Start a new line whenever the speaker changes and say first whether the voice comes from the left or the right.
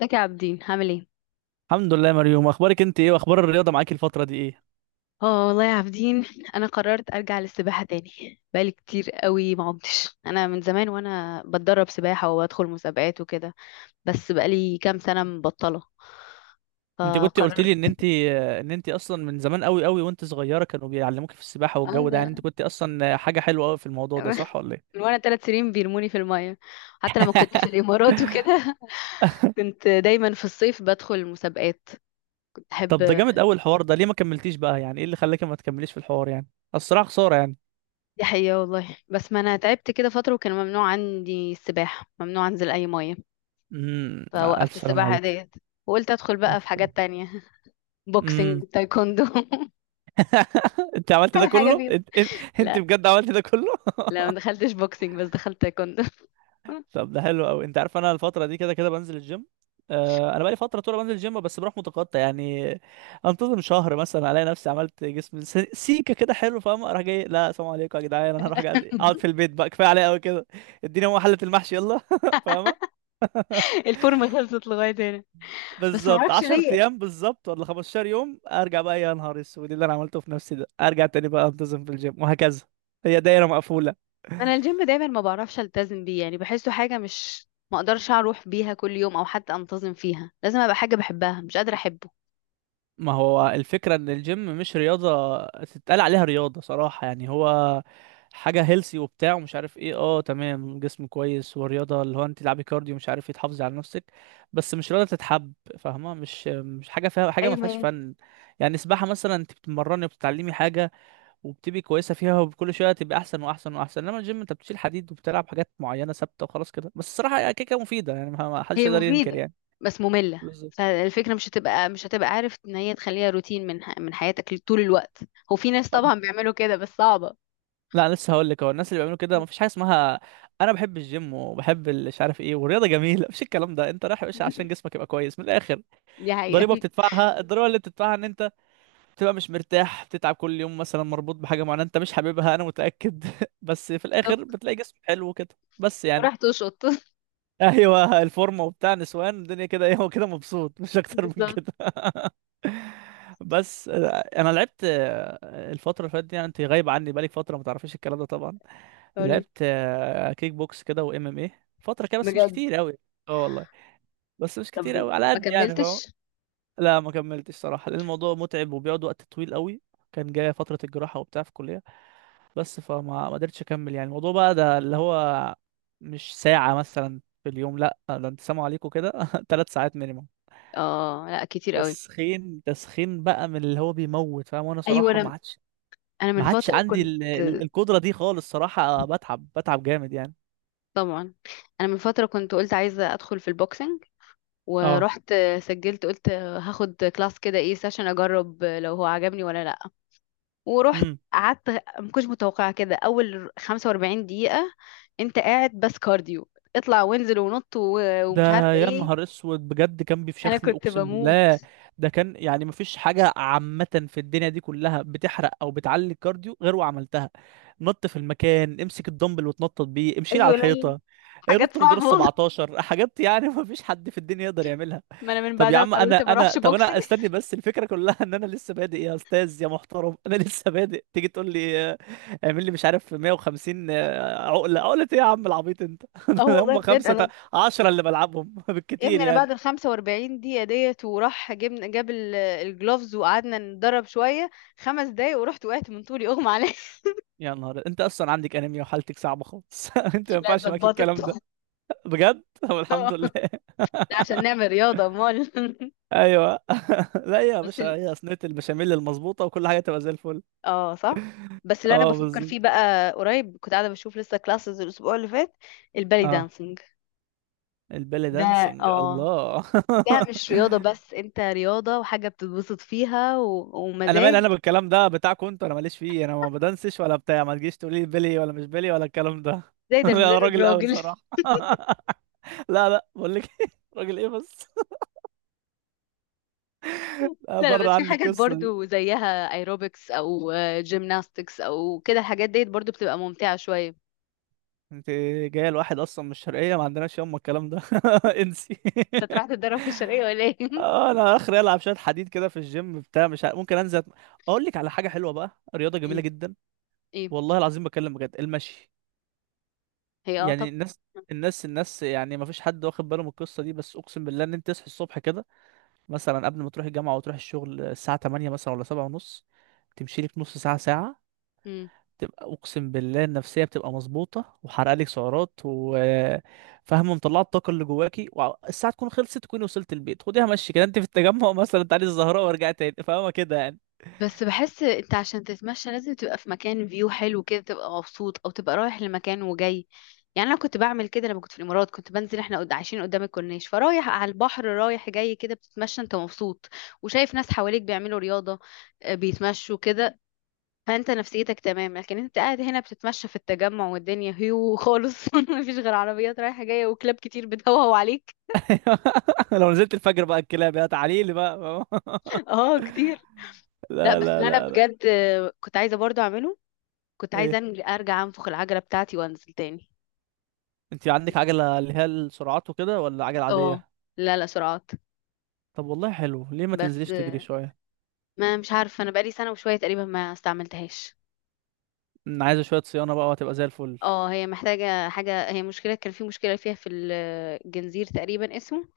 left: ازيك يا عابدين، عامل ايه؟
right: الحمد لله يا مريوم، اخبارك انت ايه؟ واخبار الرياضه معاكي الفتره دي ايه؟
left: اه والله يا عابدين. انا قررت ارجع للسباحه تاني. بقالي كتير قوي ما عمتش، انا من زمان وانا بتدرب سباحه وبدخل مسابقات وكده. بس بقالي كام سنه مبطله.
right: انت كنت قلت لي ان
left: فقررت.
right: انت ان انت اصلا من زمان قوي قوي وانت صغيره كانوا بيعلموك في السباحه،
left: اه،
right: والجو ده يعني
left: لا.
right: انت كنت اصلا حاجه حلوه قوي في الموضوع ده، صح ولا
left: من
right: ايه؟
left: وانا ثلاث سنين بيرموني في الميه. حتى لما كنت في الامارات وكده. كنت دايما في الصيف بدخل مسابقات. كنت احب.
right: طب ده جامد قوي الحوار ده، ليه ما كملتيش بقى؟ يعني ايه اللي خلاك ما تكمليش في الحوار؟ يعني الصراحه خساره يعني.
left: دي حقيقه والله، بس ما انا تعبت كده فتره وكان ممنوع عندي السباحه، ممنوع انزل اي ميه.
right: امم. الف
left: فوقفت
right: سلام
left: السباحة
right: عليك.
left: ديت. وقلت ادخل
right: الف
left: بقى في
right: سلام.
left: حاجات تانية.
right: امم.
left: بوكسنج، تايكوندو.
right: انت عملت ده
left: اي حاجة
right: كله؟
left: فيهم.
right: انت انت أنت
left: لا،
right: بجد عملت ده كله؟
left: لا، ما دخلتش بوكسنج بس دخلت تايكوندو.
right: طب ده حلو قوي. انت عارف انا الفتره دي كده كده بنزل الجيم. انا بقالي فتره طول بنزل الجيم، بس بروح متقطع يعني. انتظم شهر مثلا، الاقي نفسي عملت جسم سيكه كده حلو، فاهم؟ اروح جاي لا، سلام عليكم يا جدعان. انا هروح قاعد اقعد في البيت بقى، كفايه عليا قوي كده. اديني هو حله المحشي يلا. فاهمه؟
left: الفورمة خلصت لغاية هنا. بس ما
right: بالظبط
left: اعرفش
right: 10
left: ليه.
right: ايام، بالظبط ولا 15 يوم، ارجع بقى. يا نهار اسود اللي انا عملته في نفسي ده! ارجع تاني بقى انتظم في الجيم وهكذا. هي دايره مقفوله.
left: انا الجيم دايما ما بعرفش التزم بيه، يعني بحسه حاجة مش، ما اقدرش اروح بيها كل يوم او حتى انتظم فيها. لازم ابقى حاجة بحبها، مش قادرة احبه.
right: ما هو الفكرة ان الجيم مش رياضة تتقال عليها رياضة صراحة. يعني هو حاجة هيلسي وبتاع، ومش عارف ايه، تمام، جسم كويس ورياضة اللي هو انت تلعبي كارديو، مش عارف ايه، تحافظي على نفسك. بس مش رياضة تتحب، فاهمة؟ مش حاجة فيها حاجة، ما فيهاش
left: ايوه،
right: فن. يعني سباحة مثلا انت بتتمرني وبتتعلمي حاجة، وبتبقي كويسة فيها وكل شوية تبقى احسن واحسن واحسن. انما الجيم، انت بتشيل حديد وبتلعب حاجات معينة ثابتة وخلاص كده. بس الصراحة كيكة مفيدة يعني، ما حدش
left: هي
right: يقدر ينكر
left: مفيدة.
right: يعني.
left: بس مملة،
right: بالظبط.
left: فالفكرة مش هتبقى عارف ان هي تخليها روتين من حياتك طول الوقت. هو في ناس طبعا بيعملوا كده بس صعبة.
right: لا، أنا لسه هقول لك، هو الناس اللي بيعملوا كده مفيش حاجه اسمها. انا بحب الجيم وبحب مش عارف ايه، والرياضه جميله. مفيش الكلام ده، انت رايح يا باشا عشان جسمك يبقى كويس من الاخر.
left: دي حقيقة.
right: ضريبه بتدفعها الضريبه اللي بتدفعها ان انت بتبقى مش مرتاح، بتتعب كل يوم مثلا، مربوط بحاجه معينه انت مش حاببها، انا متاكد. بس في الاخر
left: بالظبط.
right: بتلاقي جسم حلو كده، بس يعني.
left: وراح تشط.
right: ايوه، الفورمه وبتاع، نسوان الدنيا كده ايه، هو كده مبسوط مش اكتر من
left: بالظبط.
right: كده. بس، انا لعبت الفتره اللي فاتت دي يعني، انت غايب عني بقالك فتره، ما تعرفيش الكلام ده طبعا.
left: قولي.
right: لعبت كيك بوكس كده، وام ام ايه فتره كده، بس مش
left: بجد؟
right: كتير قوي. اه والله، بس مش كتير
left: طب،
right: قوي على
left: ما
right: قد يعني، فاهم؟
left: كملتش.
right: لا ما كملتش صراحه، لان الموضوع متعب وبيقعد وقت طويل قوي. كان جايه فتره الجراحه وبتاع في الكليه. بس فما ما قدرتش اكمل يعني، الموضوع بقى ده اللي هو، مش ساعه مثلا في اليوم، لا ده انت سامع عليكم كده 3 ساعات مينيموم.
left: اه، لا، كتير قوي.
right: تسخين تسخين بقى، من اللي هو بيموت، فاهم؟ وانا
left: ايوه،
right: صراحه ما
left: انا
right: عادش
left: انا من
right: ما عادش
left: فترة
right: عندي
left: كنت.
right: القدره دي خالص صراحه، بتعب بتعب جامد يعني.
left: طبعا. انا من فترة كنت قلت عايزة ادخل في البوكسنج.
right: اه.
left: ورحت. سجلت، قلت هاخد كلاس كده، ايه، سيشن، اجرب لو هو عجبني ولا لا. ورحت.
right: امم.
left: قعدت. ما كنتش متوقعة كده. اول 45 دقيقة انت قاعد بس كارديو، اطلع وانزل ونط ومش
right: ده
left: عارفة
right: يا
left: ايه.
right: نهار اسود بجد، كان
left: انا
right: بيفشخني
left: كنت
right: اقسم
left: بموت.
right: بالله! ده كان يعني مفيش حاجه عامه في الدنيا دي كلها بتحرق او بتعلي الكارديو غير وعملتها. نط في المكان، امسك الدمبل وتنطط بيه، امشي على
left: ايوه، لا،
right: الحيطه،
left: حاجات
right: نط من دور ال
left: صعبة والله.
right: 17 حاجات يعني. مفيش حد في الدنيا يقدر يعملها.
left: ما انا من
right: طب يا
left: بعدها
right: عم،
left: قررت ما اروحش بوكسنج.
right: انا استني بس. الفكره كلها ان انا لسه بادئ يا استاذ يا محترم. انا لسه بادئ تيجي تقول لي اعمل لي مش عارف 150 عقله ايه يا عم العبيط انت؟
left: اه والله
right: هم
left: بجد
right: خمسه
left: انا،
right: عشرة اللي بلعبهم
left: يا
right: بالكتير
left: ابني، انا
right: يعني.
left: بعد ال 45 دقيقة ديت وراح جبنا جاب الجلوفز وقعدنا نتدرب شوية. خمس دقايق ورحت وقعت من طولي، اغمى عليا.
right: يا نهار! انت اصلا عندك انيميا وحالتك صعبه خالص. انت ما
left: لا،
right: ينفعش معاك
left: اتظبطت.
right: الكلام ده بجد. طب الحمد لله.
left: لا، عشان نعمل رياضة امال.
right: ايوه. لا يا
left: بس
right: باشا،
left: ال...
right: هي صينيه البشاميل المظبوطه وكل حاجه تبقى زي الفل.
left: اه، صح. بس اللي انا
right: اه
left: بفكر
right: بالظبط.
left: فيه بقى، قريب كنت قاعدة بشوف لسه كلاسز الاسبوع اللي فات. البالي
right: اه،
left: دانسينج.
right: البالي
left: ده
right: دانسينج،
left: اه
right: الله!
left: ده مش رياضة، بس انت رياضة وحاجة بتتبسط فيها
right: انا مالي
left: ومزاج.
right: انا بالكلام ده بتاعكم انتوا، انا ماليش فيه، انا ما بدنسش ولا بتاع، ما تجيش تقولي لي بيلي ولا مش بيلي ولا الكلام ده.
left: زي ده
right: انا
left: المدرب
right: راجل قوي
left: راجل.
right: صراحه. لا لا، بقول لك إيه، راجل ايه بس! لا،
left: لا، لا، بس
right: بره
left: في
right: عني
left: حاجات
right: القصه دي.
left: برضو زيها، ايروبكس او جيمناستكس او كده، الحاجات ديت برضو بتبقى ممتعة شوية.
right: انت جايه لواحد اصلا من الشرقيه، ما عندناش يوم الكلام ده. انسي.
left: انت رايح تتدرب في الشرقية ولا ايه؟
right: انا اخري العب شويه حديد كده في الجيم بتاع مش عارف، ممكن انزل اقول لك على حاجه حلوه بقى، رياضه جميله
left: ايه؟
right: جدا.
left: ايه؟
right: والله العظيم بكلم بجد، المشي.
left: هي
right: يعني
left: طب.
right: الناس يعني ما فيش حد واخد باله من القصه دي، بس اقسم بالله ان انت تصحي الصبح كده، مثلا قبل ما تروح الجامعه وتروح الشغل، الساعه 8 مثلا ولا 7 ونص، تمشي لك نص ساعه ساعه،
left: مم.
right: تبقى اقسم بالله النفسيه بتبقى مظبوطه، وحرق لك سعرات وفاهمه مطلعه الطاقه اللي جواكي، والساعه تكون خلصت تكوني وصلت البيت. خديها مشي كده، انت في التجمع مثلا تعالي الزهراء وارجعي تاني. فاهمه كده يعني؟
left: بس بحس انت عشان تتمشى لازم تبقى في مكان فيو حلو كده، تبقى مبسوط او تبقى رايح لمكان وجاي. يعني انا كنت بعمل كده لما كنت في الامارات، كنت بنزل، احنا عايشين قدام الكورنيش، فرايح على البحر رايح جاي كده، بتتمشى انت مبسوط. وشايف ناس حواليك بيعملوا رياضة، بيتمشوا كده. فانت نفسيتك تمام، لكن انت قاعد هنا بتتمشى في التجمع والدنيا هيو خالص. مفيش غير عربيات رايحة جاية وكلاب كتير بتهوهو عليك.
right: لو نزلت الفجر بقى الكلاب يا تعالي لي بقى. فاهمة؟
left: اه، كتير. لا،
right: لا
left: بس
right: لا
left: اللي انا
right: لا لا.
left: بجد كنت عايزة برضو اعمله. كنت عايزة
right: ايه،
left: ارجع انفخ العجلة بتاعتي وانزل تاني.
right: انت عندك عجلة اللي هي السرعات وكده ولا عجلة
left: اه،
right: عادية؟
left: لا، لا، سرعات.
right: طب والله حلو، ليه ما
left: بس
right: تنزليش تجري شوية؟
left: ما مش عارفة، انا بقالي سنة وشوية تقريبا ما استعملتهاش.
right: عايزة شوية صيانة بقى وهتبقى زي الفل.
left: اه، هي محتاجة حاجة، هي مشكلة، كان في مشكلة فيها في الجنزير تقريبا اسمه.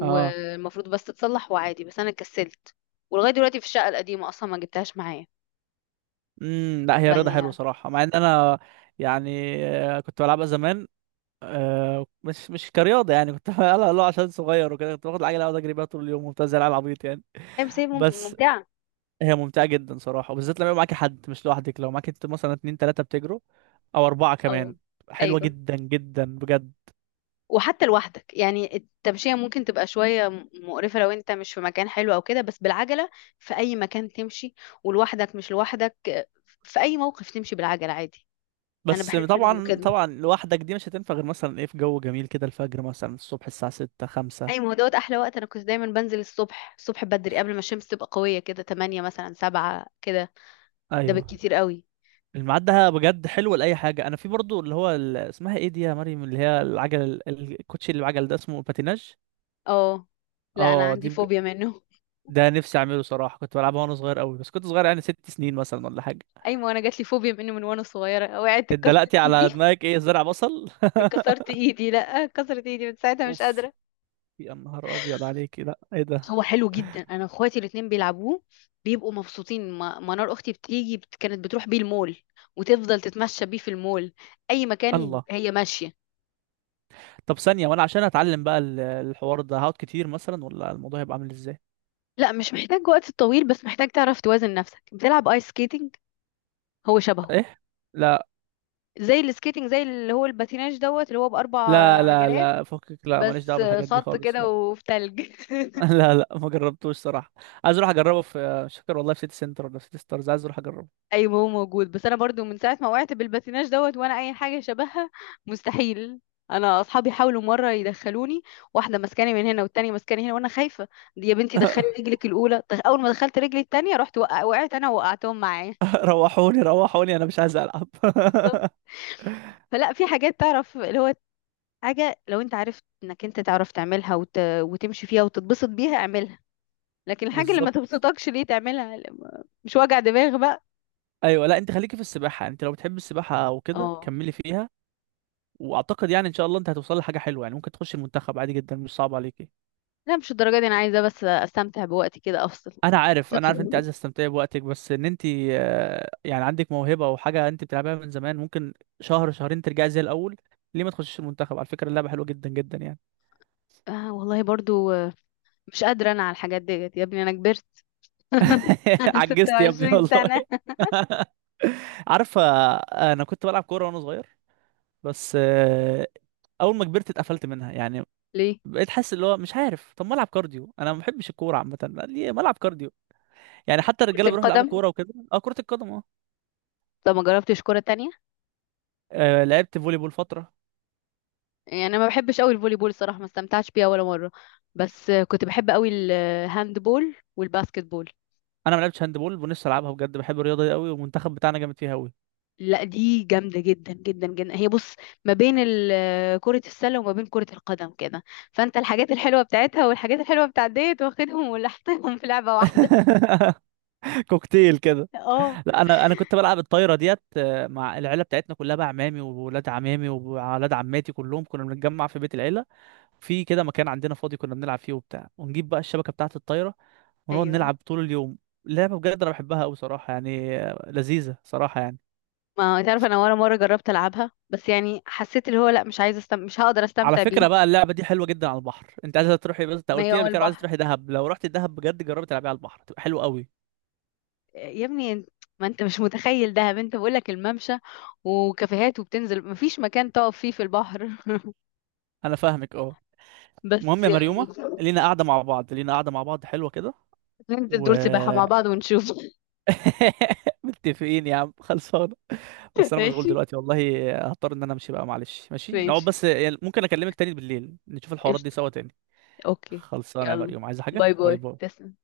right: اه،
left: بس تتصلح وعادي، بس انا كسلت. ولغاية دلوقتي في الشقة القديمة اصلا ما جبتهاش معايا.
right: لا،
left: ف
right: هي رياضة حلوة صراحة، مع ان انا يعني كنت بلعبها زمان، مش كرياضة يعني كنت. لا لا، عشان صغير وكده كنت باخد العجلة اقعد اجري بيها طول اليوم وبتاع زي العيال العبيط يعني.
left: هي مسايب
right: بس
left: ممتعة.
right: هي ممتعة جدا صراحة، وبالذات لما يبقى معاكي حد مش لوحدك، لو معاكي انت مثلا اتنين تلاتة بتجروا او اربعة
left: اه،
right: كمان، حلوة
left: ايوه.
right: جدا جدا بجد.
left: وحتى لوحدك، يعني التمشية ممكن تبقى شوية مقرفة لو انت مش في مكان حلو او كده، بس بالعجلة في اي مكان تمشي، ولوحدك مش لوحدك، في اي موقف تمشي بالعجلة عادي. انا
right: بس
left: بحس انه
right: طبعا
left: كده.
right: طبعا، لوحدك دي مش هتنفع غير مثلا ايه في جو جميل كده. الفجر مثلا، الصبح، الساعة ستة خمسة.
left: اي، ما هو دوت احلى وقت. انا كنت دايما بنزل الصبح الصبح بدري قبل ما الشمس تبقى قويه، كده 8 مثلا 7 كده. ده
right: ايوه،
left: بالكتير قوي.
right: الميعاد ده بجد حلو لأي حاجة. أنا في برضو اللي هو اسمها ايه دي يا مريم اللي هي العجل، الكوتشي اللي بعجل، ده اسمه باتيناج.
left: اه، لا، انا
right: اه، دي
left: عندي فوبيا منه.
right: ده نفسي أعمله صراحة. كنت بلعبها وأنا صغير قوي، بس كنت صغير يعني 6 سنين مثلا ولا حاجة.
left: اي، ما انا جات لي فوبيا منه من وانا صغيره، وقعت اتكسرت
right: اتدلقتي على
left: ايدي.
right: دماغك، ايه زرع بصل؟
left: اتكسرت ايدي، لا، اتكسرت ايدي من ساعتها مش
right: اوف،
left: قادره.
right: يا نهار أبيض عليك! لا ايه ده،
left: هو حلو جدا، انا اخواتي الاتنين بيلعبوه، بيبقوا مبسوطين. منار اختي كانت بتروح بيه المول، وتفضل تتمشى بيه في المول، اي مكان
right: الله!
left: هي ماشيه.
right: طب ثانية، وأنا عشان أتعلم بقى الحوار ده، هقعد كتير مثلا ولا الموضوع هيبقى عامل ازاي؟
left: لا، مش محتاج وقت طويل، بس محتاج تعرف توازن نفسك، بتلعب ايس سكيتنج. هو شبهه.
right: ايه؟ لا
left: زي السكيتنج، زي اللي هو الباتيناج دوت، اللي هو بأربع
right: لا لا
left: عجلات،
right: لا، فكك، لا ماليش دعوه
left: بس
right: بالحاجات دي
left: خط
right: خالص،
left: كده
right: لا.
left: وفي تلج.
right: لا لا، ما جربتوش صراحه. عايز اروح اجربه في مش فاكر والله، في سيتي سنتر ولا في سيتي ستارز، عايز اروح اجربه.
left: ايوه، هو موجود، بس انا برضو من ساعه ما وقعت بالباتيناج دوت وانا اي حاجه شبهها مستحيل. انا اصحابي حاولوا مره يدخلوني، واحده ماسكاني من هنا والتانيه ماسكاني هنا وانا خايفه. دي يا بنتي دخلي رجلك الاولى، اول ما دخلت رجلي التانيه وقعت انا، وقعتهم معايا.
right: روحوني روحوني، انا مش عايز العب.
left: بالظبط. فلا، في حاجات، تعرف اللي هو، حاجة لو انت عارف انك انت تعرف تعملها وتمشي فيها وتتبسط بيها، اعملها. لكن الحاجة اللي ما
right: بالظبط.
left: تبسطكش ليه تعملها؟ مش وجع دماغ بقى.
right: ايوه. لا، انت خليكي في السباحه يعني، انت لو بتحب السباحه وكده
left: اه،
right: كملي فيها. واعتقد يعني ان شاء الله انت هتوصل لحاجه حلوه يعني، ممكن تخش المنتخب عادي جدا، مش صعب عليكي.
left: لا، مش الدرجة دي، انا عايزة بس استمتع بوقتي كده افصل.
right: انا عارف،
left: مش
right: انا عارف، انت
left: هدخل-
right: عايز تستمتعي بوقتك، بس ان انت يعني عندك موهبه او حاجه انت بتلعبها من زمان، ممكن شهر شهرين ترجعي زي الاول. ليه ما تخشيش المنتخب؟ على فكره اللعبه حلوه جدا جدا يعني.
left: آه والله برضو، مش قادرة انا على الحاجات ديت، يا ابني، انا كبرت.
right: عجزت يا ابني
left: 26
right: والله.
left: سنة.
right: عارف، انا كنت بلعب كوره وانا صغير، بس اول ما كبرت اتقفلت منها يعني،
left: ليه؟
right: بقيت حاسس اللي هو مش عارف. طب ما العب كارديو، انا ما بحبش الكوره عامه، ليه ما العب كارديو؟ يعني حتى الرجاله
left: كرة
right: بيروحوا يلعبوا
left: القدم.
right: كوره وكده، اه كره القدم، اه.
left: طب ما جربتش كرة تانية؟
right: لعبت فولي بول فتره.
left: يعني انا ما بحبش قوي الفولي بول صراحة، ما استمتعتش بيها ولا مرة. بس كنت بحب قوي الهاند بول والباسكت بول.
right: انا ما لعبتش هاند بول ونفسي العبها بجد، بحب الرياضه دي قوي والمنتخب بتاعنا جامد فيها قوي.
left: لا، دي جامدة جدا جدا جدا، هي بص، ما بين كرة السلة وما بين كرة القدم كده، فانت الحاجات الحلوة بتاعتها والحاجات الحلوة بتاعت ديت واخدهم ولحقتهم في لعبة واحدة.
right: كوكتيل كده.
left: اه،
right: لا، انا كنت بلعب الطايره ديت مع العيله بتاعتنا كلها بقى، عمامي وولاد عمامي وولاد عماتي كلهم، كنا بنتجمع في بيت العيله، في كده مكان عندنا فاضي كنا بنلعب فيه وبتاع، ونجيب بقى الشبكه بتاعه الطايره ونقعد
left: ايوه.
right: نلعب طول اليوم. لعبه بجد انا بحبها قوي صراحه يعني، لذيذه صراحه يعني.
left: ما تعرف، انا ولا مرة جربت العبها، بس يعني حسيت اللي هو لا، مش عايزة مش هقدر
right: على
left: استمتع بيه.
right: فكره بقى، اللعبه دي حلوه جدا على البحر، انت عايزه تروحي، بس انت
left: ما هي
right: قلت لي
left: هو
right: قبل كده عايزه
left: البحر،
right: تروحي دهب. لو رحت دهب بجد جربي تلعبيها على البحر، تبقى حلوه قوي.
left: يا ابني انت، ما انت مش متخيل دهب، انت بقولك الممشى وكافيهات وبتنزل، مفيش مكان تقف فيه في البحر.
right: انا فاهمك، اه. المهم
left: بس
right: يا
left: يعني،
right: مريومة، لينا قاعدة مع بعض حلوة كده.
left: ننزل
right: و
left: دور سباحة مع بعض ونشوف.
right: متفقين يا عم خلصانة. بس أنا مشغول
left: ماشي،
right: دلوقتي والله، هضطر إن أنا أمشي بقى معلش. ماشي نقعد،
left: ماشي،
right: بس يعني ممكن أكلمك تاني بالليل نشوف الحوارات دي
left: قشطة،
right: سوا تاني.
left: اوكي.
right: خلصانة يا
left: يلا.
right: مريوم، عايزة حاجة؟
left: باي
right: باي
left: باي،
right: باي.
left: تسلم.